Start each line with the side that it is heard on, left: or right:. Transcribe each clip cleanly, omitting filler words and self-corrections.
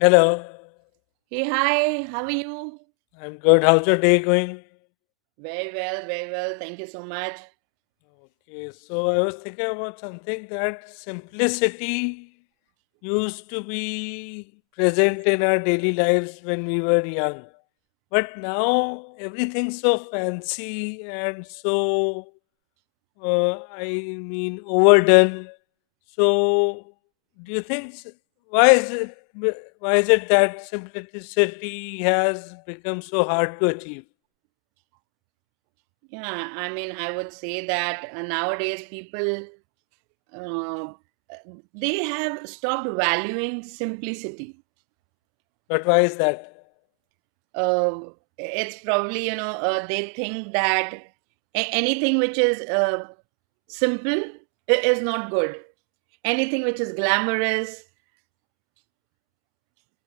left: Hello,
right: Hey, hi, how are you?
left: I'm good. How's your day going? Okay, so I was thinking about something that simplicity used to be present in our daily lives when we were young. But now everything's so fancy and so, I mean, overdone. So, do you think s- why is it why is it that simplicity has become so hard to achieve?
right: Yeah, I mean, I would say that nowadays people uh, they have stopped valuing simplicity.
left: But why is that?
right: Uh, it's probably, they think that anything which is simple is not good. Anything which is glamorous,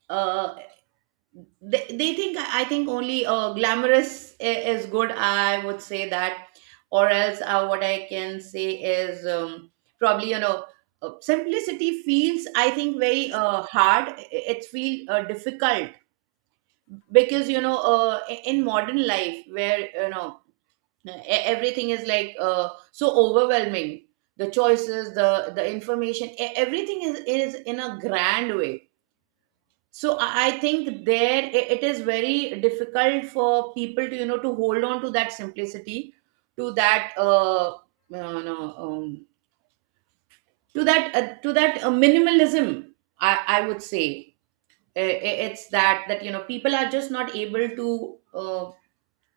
right: uh, they think I think only glamorous is good, I would say that, or else what I can say is, probably, simplicity feels, I think, very hard. It feels difficult because, in modern life where, you know, everything is like so overwhelming, the choices, the information, everything is in a grand way. So I think, there it is very difficult for people to, to hold on to that simplicity, to that no, to that minimalism. I would say, it's that, you know, people are just not able to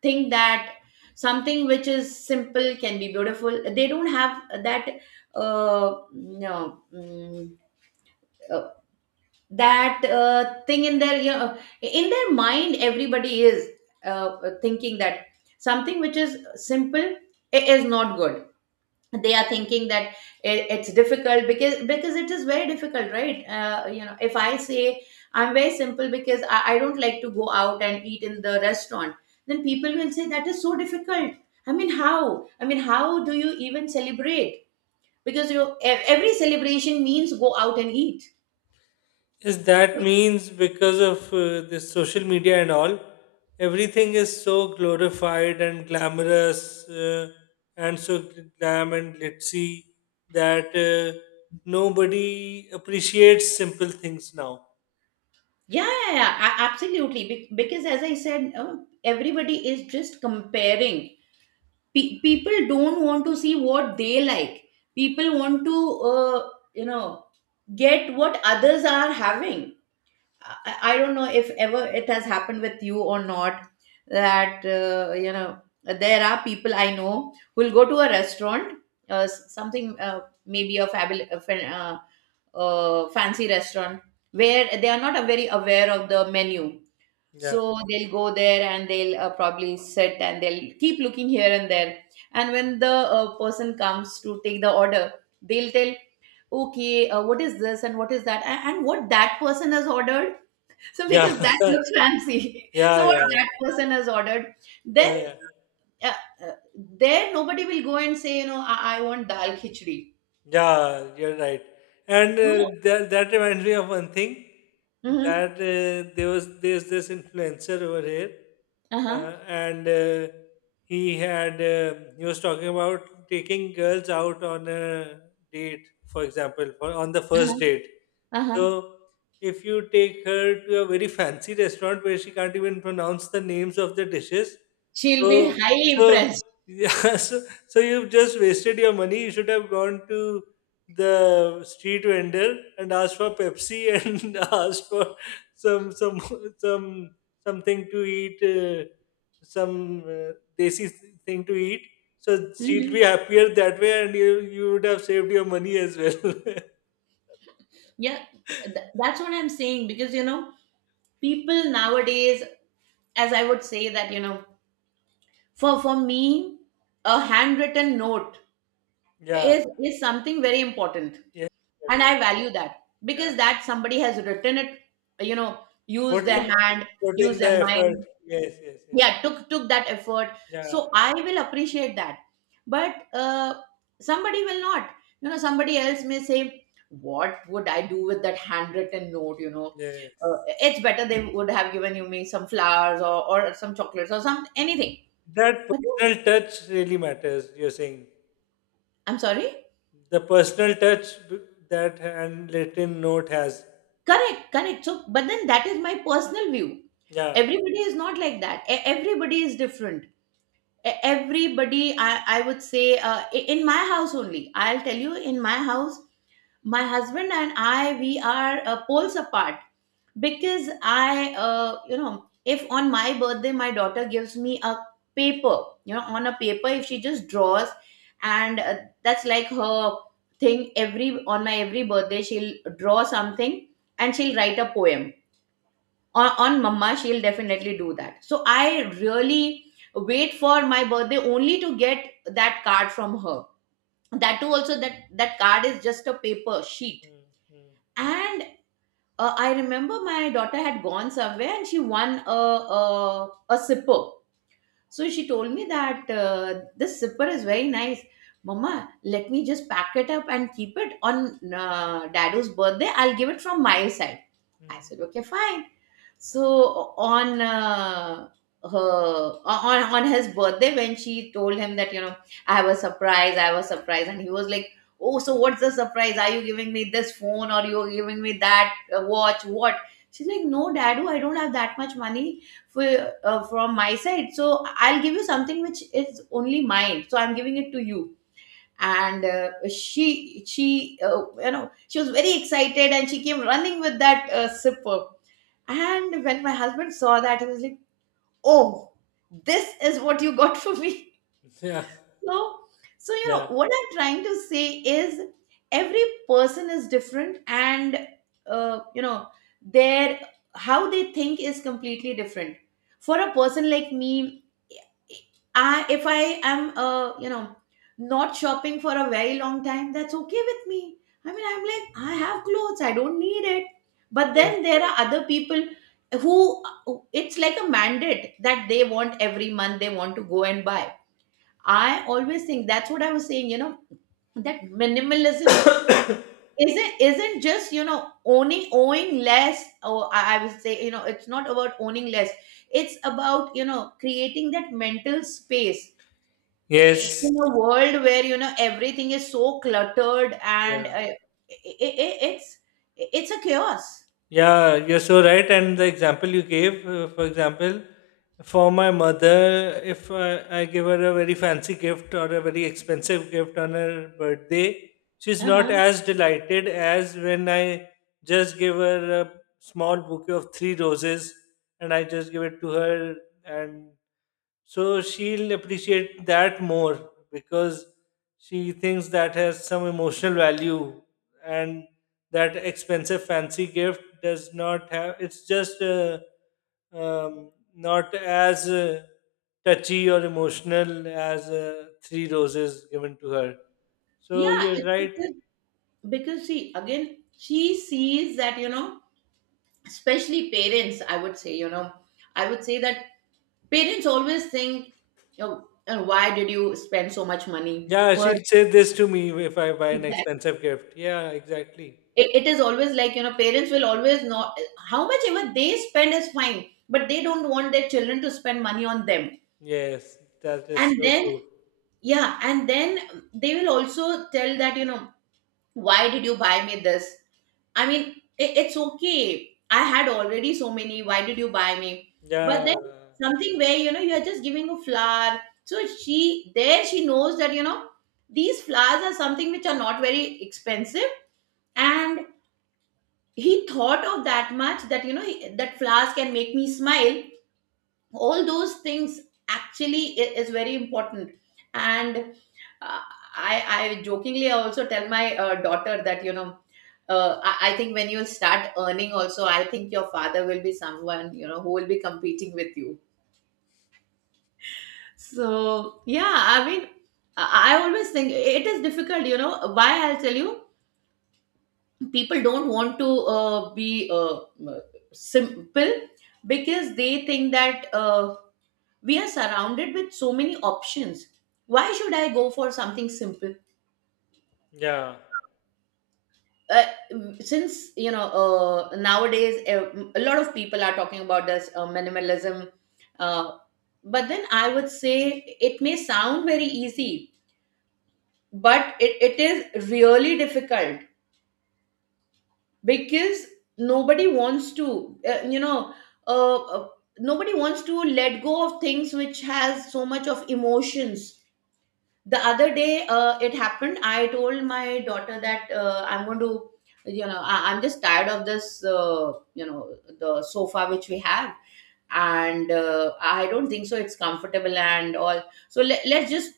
right: think that something which is simple can be beautiful. They don't have that, no, that thing in their, in their mind. Everybody is thinking that something which is simple, it is not good. They are thinking that it's difficult, because it is very difficult, right? If I say I'm very simple because I don't like to go out and eat in the restaurant, then people will say that is so difficult. I mean how, how do you even celebrate, because you every celebration means go out and eat?
left: Is that means because of this social media and all, everything is so glorified and glamorous, and so glam and glitzy that nobody appreciates simple things now.
right: Yeah, yeah, yeah, absolutely. Because, as I said, everybody is just comparing. People don't want to see what they like. People want to, you know, get what others are having. I don't know if ever it has happened with you or not, that there are people I know who'll go to a restaurant, something, maybe a fabul- a fan- fancy restaurant, where they are not very aware of the menu.
left: Yeah,
right: So they'll go there and they'll probably sit and they'll keep looking here and there. And when the person comes to take the order, they'll tell, okay, what is this and what is that, and what that person has ordered, so because
left: yeah,
right: that looks fancy,
left: yeah,
right: so what
left: yeah, yeah,
right: that person has ordered.
left: yeah.
right: Then
left: Yeah.
right: uh, there, nobody will go and say, you know, I want dal khichdi.
left: Yeah, you're right. And
right: No.
left: that reminds me of one thing.
right: Mm-hmm.
left: That There's this influencer over here,
right: Uh-huh.
left: and he had he was talking about taking girls out on a date, for example, on the first
right: Uh-huh.
left: date.
right: Uh-huh.
left: So if you take her to a very fancy restaurant where she can't even pronounce the names of the dishes,
right: She'll be
left: so
right: highly
left: so
right: impressed.
left: yeah, so you've just wasted your money. You should have gone to the street vendor and asked for Pepsi and asked for some some some something to eat, some desi thing to eat. So she'll be
right: Hmm.
left: happier that way, and you would have saved your money as well.
right: Yeah. That's what I'm saying, because, you know, people nowadays, as I would say that, you know, for me, a handwritten note
left: Yeah.
right: is something very important.
left: Yes, you're
right: And
left: right.
right: I value that,
left: Yeah.
right: because that somebody has written it, you know, used
left: Put
right: their
left: in
right: hand,
left: put
right: used
left: in the
right: their
left: effort.
right: mind,
left: Yes, yes, yes.
right: yeah, took that effort.
left: Yeah.
right: So I will appreciate that. But somebody will not, you know, somebody else may say, what would I do with that handwritten note? uh,
left: Yes.
right: it's better, they would have given you, me, some flowers, or some chocolates, or some, anything.
left: That
right: But
left: personal touch really matters, you're saying.
right: I'm sorry.
left: The personal touch, that handwritten note has.
right: Correct, correct. So, but then, that is my personal view.
left: Yeah.
right: Everybody is not like that. Everybody is different. Everybody, I would say, in my house only, I'll tell you, in my house, my husband and I, we are poles apart, because I, if on my birthday my daughter gives me a paper, you know, on a paper if she just draws, and that's like her thing. Every, on my every birthday, she'll draw something, and she'll write a poem on, mama. She'll definitely do that, so I really wait for my birthday only to get that card from her. That too, also, that card is just a paper sheet.
left: Mm, mm,
right: And I remember my daughter had gone somewhere and she won a, a sipper. So she told me that, this sipper is very nice. Mama, let me just pack it up and keep it on Dado's birthday. I'll give it from my side. I
left: mm.
right: said, okay, fine. So on her on his birthday, when she told him that, you know, I have a surprise, I have a surprise, and he was like, "Oh, so what's the surprise? Are you giving me this phone, or you're giving me that watch? What?" She's like, "No, Dadu, I don't have that much money for, from my side, so I'll give you something which is only mine. So I'm giving it to you." And she she was very excited and she came running with that sipper, and when my husband saw that, he was like, "Oh, this is what you got for me."
left: Yeah.
right: So, so you know
left: Yeah.
right: what I'm trying to say is, every person is different, and uh, you know their, how they think, is completely different. For a person like me, I if I am, not shopping for a very long time, that's okay with me. I mean, I'm like, I have clothes, I don't need it. But then
left: Yes.
right: there are other people who, it's like a mandate, that they want, every month they want to go and buy. I always think, that's what I was saying. You know, that minimalism isn't just, you know, owning owing less. Or I would say, you know, it's not about owning less. It's about, you know, creating that mental space,
left: Yes.
right: in a world where, you know, everything is so cluttered, and
left: Yeah.
right: i i i- it's it's a chaos.
left: Yeah, you're so right. And the example you gave, for example, for my mother, if I give her a very fancy gift or a very expensive gift on her birthday, she's not
right: Uh-huh.
left: as delighted as when I just give her a small bouquet of three roses and I just give it to her. And so she'll appreciate that more because she thinks that has some emotional value, and that expensive fancy gift does not have. It's just not as touchy or emotional as three roses given to her. So
right: Yeah,
left: you're
right: it's
left: right.
right: because, see, again, she sees that, you know, especially parents, I would say, you know, I would say that parents always think, oh, why did you spend so much money?
left: Yeah,
right: For,
left: she'll say this to me if I buy an
right: exactly,
left: expensive gift. Yeah, exactly.
right: it is always like, you know, parents will always know how much ever they spend is fine, but they don't want their children to spend money on them.
left: Yes, that is
right: And
left: so
right: then,
left: true.
right: yeah, and then they will also tell that, you know, why did you buy me this? I mean, it's okay, I had already so many, why did you buy me? But then,
left: Yeah,
right: something where, you know, you are just giving a flower, so she, there, she knows that, you know, these flowers are something which are not very expensive, and he thought of that much, that, you know, that flowers can make me smile. All those things, actually, is very important. And uh, I jokingly also tell my daughter that, you know, I think when you start earning also, I think your father will be someone, you know, who will be competing with you. So yeah, I mean, I always think it is difficult, you know. Why? I'll tell you. People don't want to be uh, simple, because they think that, we are surrounded with so many options, why should I go for something simple?
left: yeah,
right: uh, since, you know, nowadays, a lot of people are talking about this minimalism, uh, but then I would say, it may sound very easy, but it is really difficult, because nobody wants to, uh, uh, let go of things which has so much of emotions. The other day, it happened, I told my daughter that, I'm going to, you know, I'm just tired of this, the sofa which we have, and I don't think so it's comfortable and all, so let's just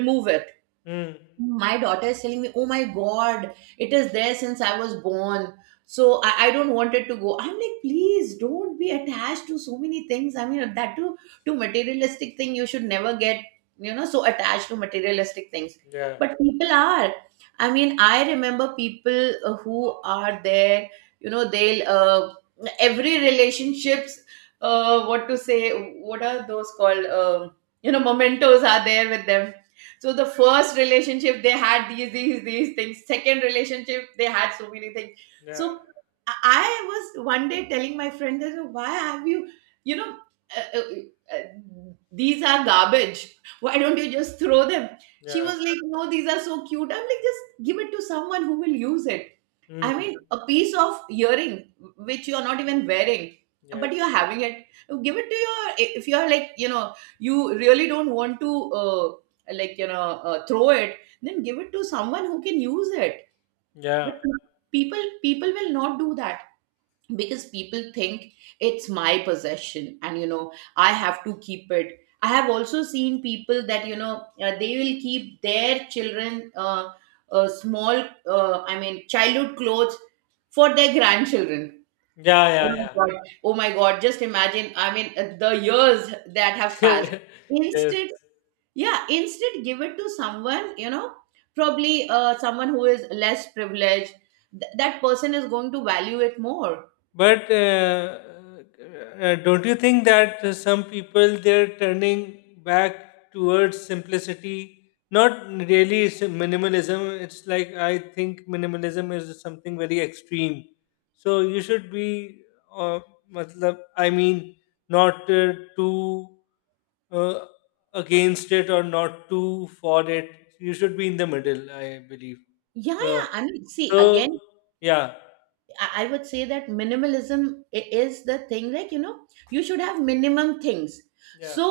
right: remove it.
left: mm,
right: My daughter is telling me, oh my god, it is there since I was born. So I don't want it to go. I'm like, please don't be attached to so many things, I mean, that too, to materialistic thing, you should never get, you know, so attached to materialistic things.
left: yeah,
right: But people are, I mean, I remember people, who are there, you know, they'll every relationships, what to say, what are those called? You know, mementos are there with them. So the first relationship, they had these things, second relationship, they had so many things. So
left: yeah,
right: I was one day telling my friend that, "So, why have you, you know uh, these are garbage, why don't you just throw them?" She
left: yeah,
right: was like, no, these are so cute. I'm like, just give it to someone who will use it. I mean,
left: mm,
right: a piece of earring which you are not even wearing, but
left: yes,
right: you're having it. Give it to your. If you're like, you know, you really don't want to, like, you know, throw it, then give it to someone who can use it.
left: yeah,
right: But people will not do that because people think it's my possession, and you know, I have to keep it. I have also seen people that you know they will keep their children. Small, I mean, childhood clothes for their grandchildren.
left: yeah,
right: Oh my
left: yeah,
right: God. Oh my God. Just imagine, I mean, the years that have passed.
left: yeah, yes.
right: Instead, yeah, instead give it to someone, you know, probably someone who is less privileged. That person is going to value it more.
left: But don't you think that some people, they're turning back towards simplicity, not really minimalism? It's like I think minimalism is something very extreme. So you should be, uh, matlab, I mean, not too uh, against it or not too for it. You should be in the middle, I believe.
right: Yeah,
left: So,
right: yeah. I mean, see,
left: so,
right: again,
left: yeah,
right: I would say that minimalism is the thing, like, you know, you should have minimum things.
left: yeah,
right: So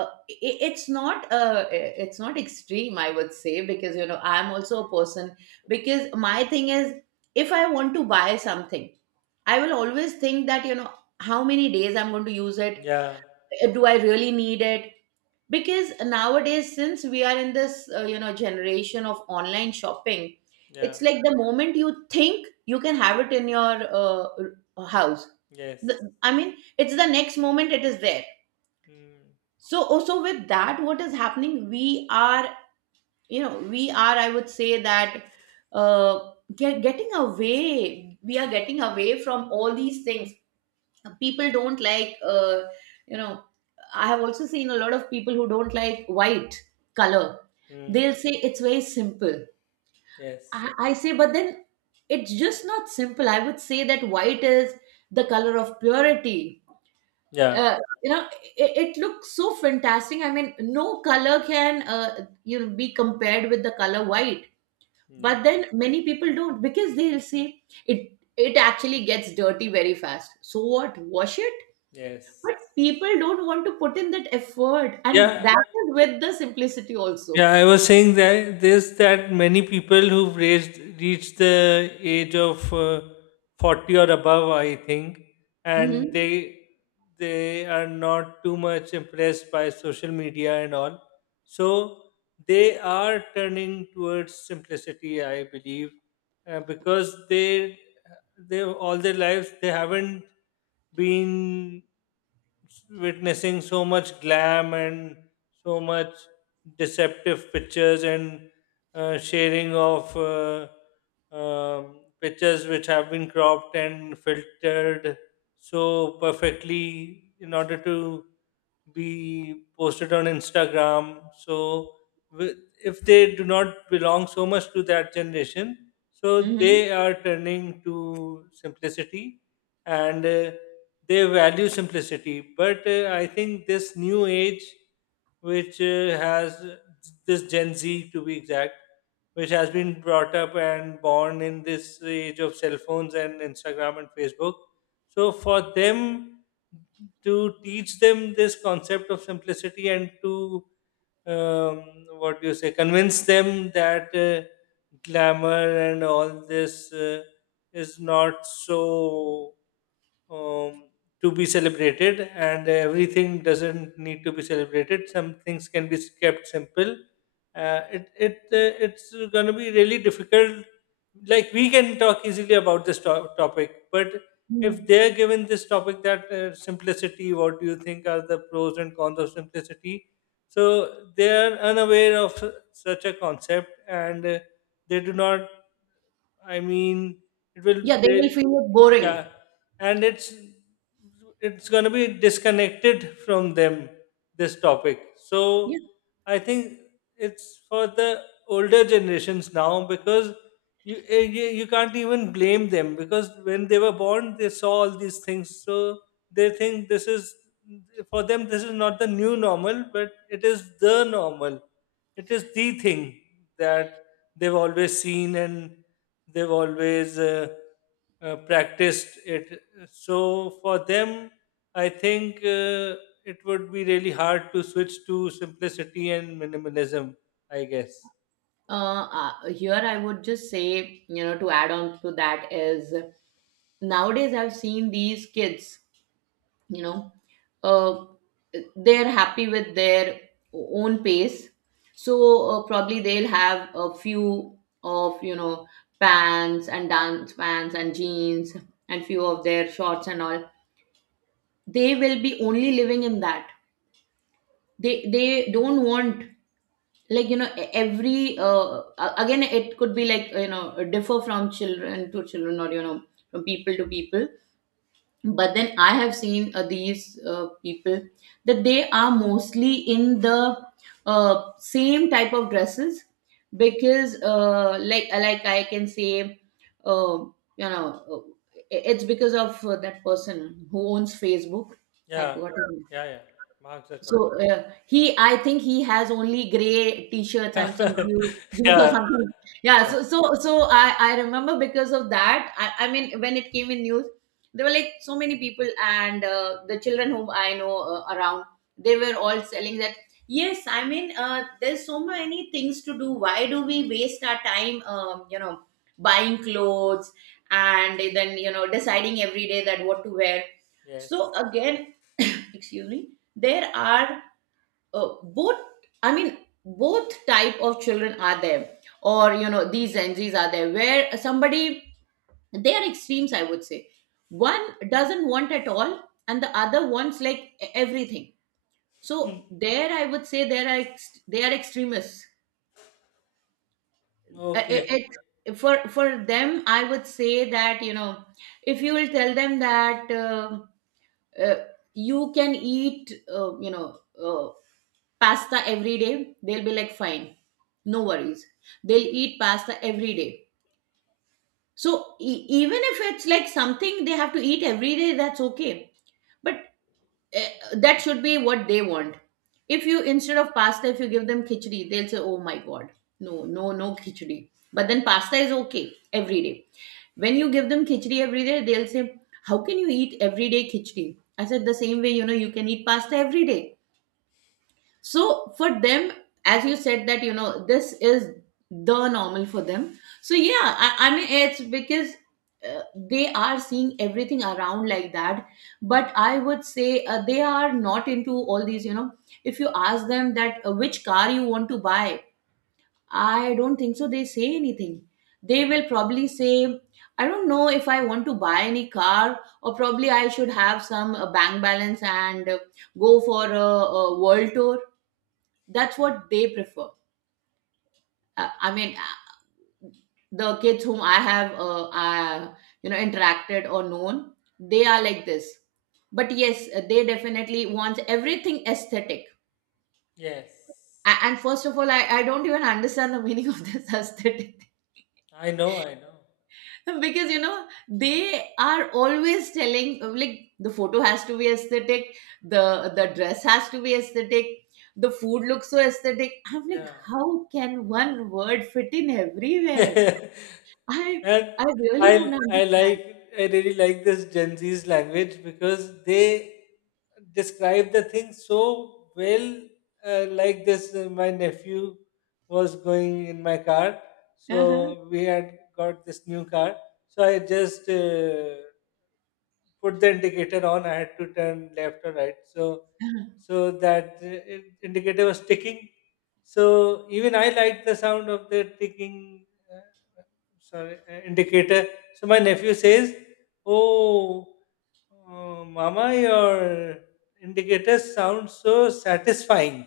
right: uh, it's not it's not extreme, I would say, because you know, I'm also a person because my thing is, if I want to buy something, I will always think that, you know, how many days I'm going to use it?
left: yeah,
right: Do I really need it? Because nowadays, since we are in this you know, generation of online shopping,
left: yeah.
right: it's like the moment you think you can have it in your uh, house, the,
left: Yes.
right: I mean, it's the next moment it is there.
left: Mm.
right: So also with that, what is happening, we are, you know, we are, I would say that getting away, we are getting away from all these things. People don't like, you know, I have also seen a lot of people who don't like white color.
left: Mm.
right: They'll say it's very simple.
left: Yes.
right: I say, but then it's just not simple. I would say that white is the color of purity.
left: Yeah.
right: uh, you know, it looks so fantastic. I mean, no color can you know, be compared with the color white.
left: Yes.
right: But then many people don't, because they'll say it, it actually gets dirty very fast, so what, wash it.
left: Yes.
right: But people don't want to put in that effort, and
left: Yeah.
right: that is with the simplicity also.
left: Yeah, I was saying that this that many people who've raised reached the age of 40 or above, I think, and
right: Hmm.
left: they are not too much impressed by social media and all. So they are turning towards simplicity, I believe, because they all their lives they haven't been witnessing so much glam and so much deceptive pictures and sharing of pictures which have been cropped and filtered so perfectly in order to be posted on Instagram. So wi- if they do not belong so much to that generation, so
right: Hmm.
left: they are turning to simplicity, and they value simplicity. But I think this new age, which has this Gen Z, to be exact, which has been brought up and born in this age of cell phones and Instagram and Facebook. So for them, to teach them this concept of simplicity and to um, what do you say, convince them that glamour and all this is not so, um, to be celebrated, and everything doesn't need to be celebrated. Some things can be kept simple. It's gonna be really difficult. Like we can talk easily about this topic, but if they're given this topic that, simplicity, what do you think are the pros and cons of simplicity? So they are unaware of such a concept, and they do not. I mean, it will.
right: Yeah, they will feel it boring.
left: Yeah, and it's going to be disconnected from them, this topic. So
right: Yeah.
left: I think it's for the older generations now, because you can't even blame them, because when they were born they saw all these things, so they think this is, for them this is not the new normal, but it is the normal. It is the thing that they've always seen and they've always practiced it. So for them, I think it would be really hard to switch to simplicity and minimalism. I guess.
right: Here I would just say, you know, to add on to that is, nowadays I've seen these kids, you know, uh, they're happy with their own pace. So probably they'll have a few of, you know, pants and dance pants and jeans and few of their shorts and all. They will be only living in that. They don't want, like, you know, every again, it could be like, you know, differ from children to children, or you know, from people to people. But then I have seen these people that they are mostly in the same type of dresses. Because like I can say, uh, you know, it's because of that person who owns Facebook. I
left: Yeah,
right: forgot his.
left: yeah, yeah. Mark Zuckerberg.
right: So he, I think, he has only gray t-shirts and some
left: Yeah,
right: blue jeans or
left: yeah,
right: something. Yeah.
left: yeah.
right: So I remember because of that. I mean, when it came in news, there were like so many people, and the children whom I know, around, they were all selling that. Yes, I mean, there's so many things to do. Why do we waste our time? You know, buying clothes and then, you know, deciding every day that what to wear. So
left: Yes.
right: again, excuse me, there are both, I mean, both type of children are there, or you know, these gen z's are there, where somebody, they are extremes, I would say. One doesn't want at all, and the other wants like everything. So there, I would say there are they are extremists. Uh, it-
left: Okay.
right: it- for them, I would say that, you know, if you will tell them that uh, you can eat, you know, uh, pasta every day, they'll be like fine, no worries, they'll eat pasta every day. So even if it's like something they have to eat every day, that's okay. But eh, that should be what they want. If you, instead of pasta, if you give them khichdi, they'll say, oh my god, no no no khichdi. But then pasta is okay every day. When you give them khichdi every day, they'll say, how can you eat every day khichdi? I said, the same way, you know, you can eat pasta every day. So for them, as you said that, you know, this is the normal for them, so yeah. I mean, it's because they are seeing everything around like that. But I would say they are not into all these, you know. If you ask them that which car you want to buy, I don't think so they say anything. They will probably say, I don't know if I want to buy any car, or probably I should have some bank balance and go for a world tour. That's what they prefer. I mean, the kids whom I have you know, interacted or known, they are like this. But yes, they definitely want everything aesthetic.
left: Yes.
right: And first of all, I don't even understand the meaning of this aesthetic
left: I know. I know.
right: thing. Because you know, they are always telling, like, the photo has to be aesthetic, the the dress has to be aesthetic, the food looks so aesthetic. I'm like,
left: Yeah.
right: how can one word fit in everywhere?
left: And
right: I I really
left: I
right: don't
left: I
right: understand.
left: like I really like this Gen Z's language because they describe the thing so well. Like this, my nephew was going in my car,
right: Uh-huh.
left: so we had got this new car. So I just put the indicator on. I had to turn left or right, so
right: Uh-huh.
left: so that, indicator was ticking. So even I liked the sound of the ticking, uh, sorry, indicator. So my nephew says, "Oh, Mama, your indicator sounds so satisfying."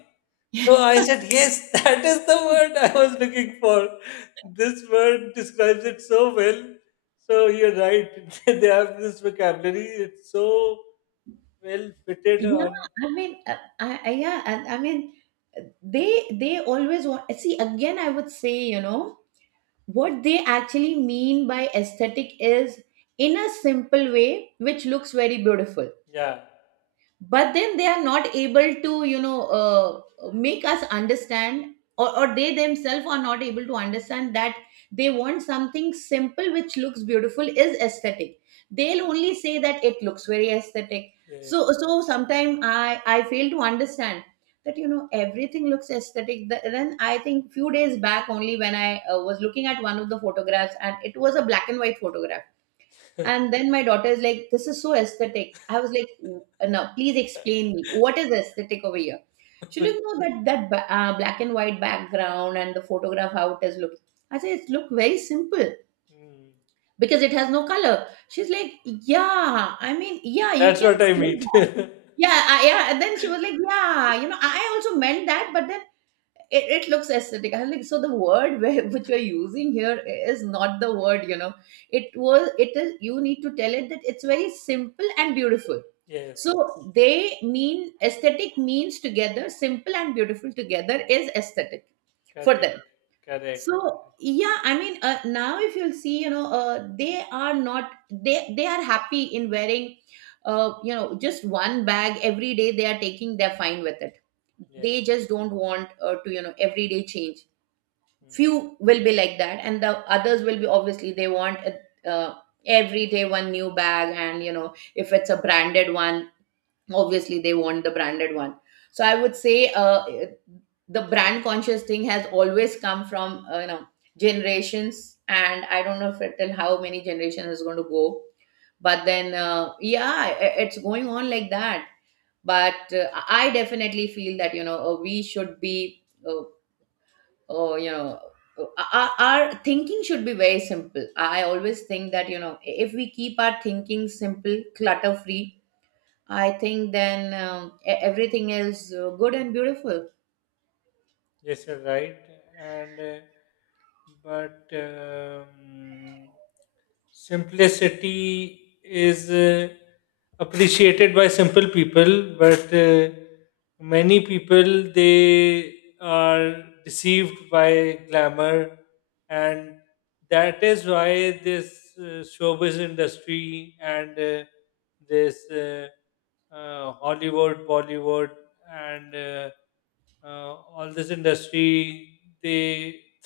left: So I said, "Yes, that is the word I was looking for. This word describes it so well." So you're right. They have this vocabulary. It's so well fitted
right: Yeah,
left: on.
right: I mean, I yeah, I mean, they always want. See, again, I would say, you know, what they actually mean by aesthetic is, in a simple way, which looks very beautiful.
left: Yeah.
right: But then they are not able to, you know, make us understand, or they themselves are not able to understand that they want something simple which looks beautiful is aesthetic. They'll only say that it looks very aesthetic.
left: Yeah.
right: So so sometimes I fail to understand that, you know, everything looks aesthetic. Then I think few days back only, when I was looking at one of the photographs, and it was a black and white photograph, and then my daughter is like, "This is so aesthetic." I was like, "W- no, please explain me. What is aesthetic over here?" She looked, "No, that that black and white background and the photograph how it is look." I said, "It look very simple
left: Mm.
right: because it has no color." She's like, "Yeah, I mean, yeah, you
left: That's
right: can
left: what I
right: do
left: mean.
right: that." Yeah, yeah. And then she was like, "Yeah, you know, I also meant that, but then it looks aesthetic." I'm like, so the word where, which we're using here, is not the word, you know. It is, you need to tell it that it's very simple and beautiful.
left: Yes.
right: So they mean aesthetic means together, simple and beautiful together is aesthetic
left: Correct.
right: for them.
left: Correct.
right: So yeah, I mean, now if you'll see, you know, they are not, they they are happy in wearing you know, just one bag every day. They are taking they're fine with it.
left: Yeah.
right: They just don't want to, you know, everyday change.
left: Hmm.
right: Few will be like that, and the others will be obviously they want uh, every day one new bag. And you know, if it's a branded one, obviously they want the branded one. So I would say the brand conscious thing has always come from, you know, generations, and I don't know if it, till how many generations is going to go. But then yeah, it's going on like that. But I definitely feel that, you know, we should be you know, our thinking should be very simple. I always think that, you know, if we keep our thinking simple, clutter free I think then, everything is good and beautiful.
left: Yes, you're right. And but simplicity is appreciated by simple people, but many people, they are deceived by glamour, and that is why this showbiz industry and this Hollywood, Bollywood and all this industry, they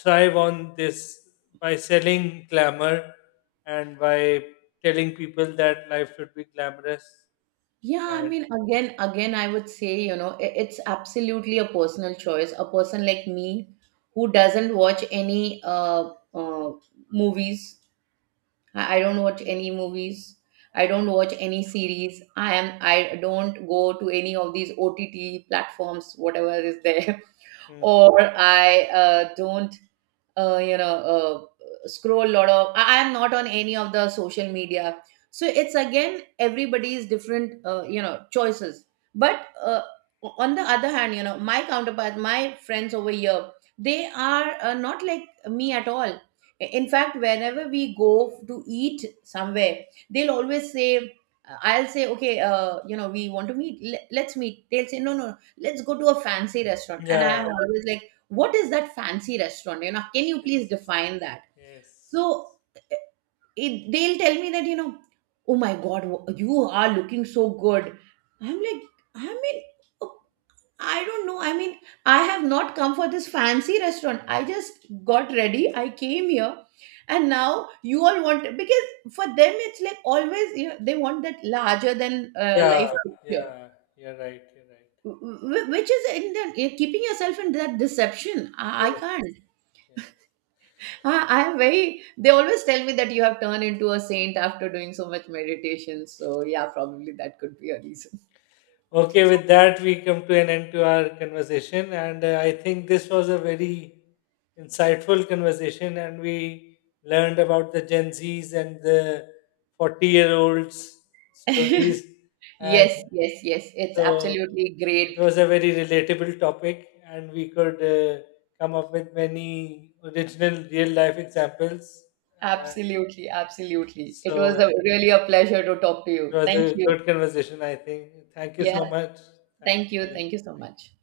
left: thrive on this by selling glamour and by telling people that life should be glamorous
right: Yeah, I
left: and
right: mean, again, again, I would say, you know, it's absolutely a personal choice. A person like me who doesn't watch any movies. I don't watch any movies. I don't watch any series. I am. I don't go to any of these OTT platforms, whatever is there,
left: mm,
right: or I don't you know, scroll a lot of. Am not on any of the social media. So it's again, everybody's different, you know, choices. But on the other hand, you know, my counterpart, my friends over here, they are not like me at all. In fact, whenever we go to eat somewhere, they'll always say, I'll say okay, you know, we want to meet, let's meet. They'll say, no no, let's go to a fancy restaurant. And
left: yeah,
right: I'm always like, what is that fancy restaurant, you know? Can you please
left: yes,
right: define that?
left: yes,
right: So it, they'll tell me that, you know, oh my god, you are looking so good. I'm like, I mean, oh, I don't know. I mean, I have not come for this fancy restaurant. I just got ready, I came here, and now you all want, because for them, it's like always, you know, they want that larger than,
left: yeah,
right: life picture,
left: yeah, you're right, you're right,
right: which is, in the keeping yourself in that deception, I
left: yes, yes.
right: can't. Ah, I'm very, they always tell me that you have turned into a saint after doing so much meditation. So, yeah, probably that could be a reason.
left: Okay, with that, we come to an end to our conversation. And I think this was a very insightful conversation. And we learned about the Gen Zs and the 40-year-olds stories. And
right: Yes, yes, yes. It's
left: so
right: absolutely
left: it
right: great.
left: was a very relatable topic. And we could come up with many original real life examples. Uh,
right: Absolutely, absolutely. It was
left: so
right: a, really a pleasure to talk to
left: it
right: you.
left: was
right: Thank
left: a
right: you.
left: good conversation, I think. Thank you
right: Yeah,
left: so much. Thank
right: thank you.
left: you.
right: Thank you so
left: Thank you.
right: much.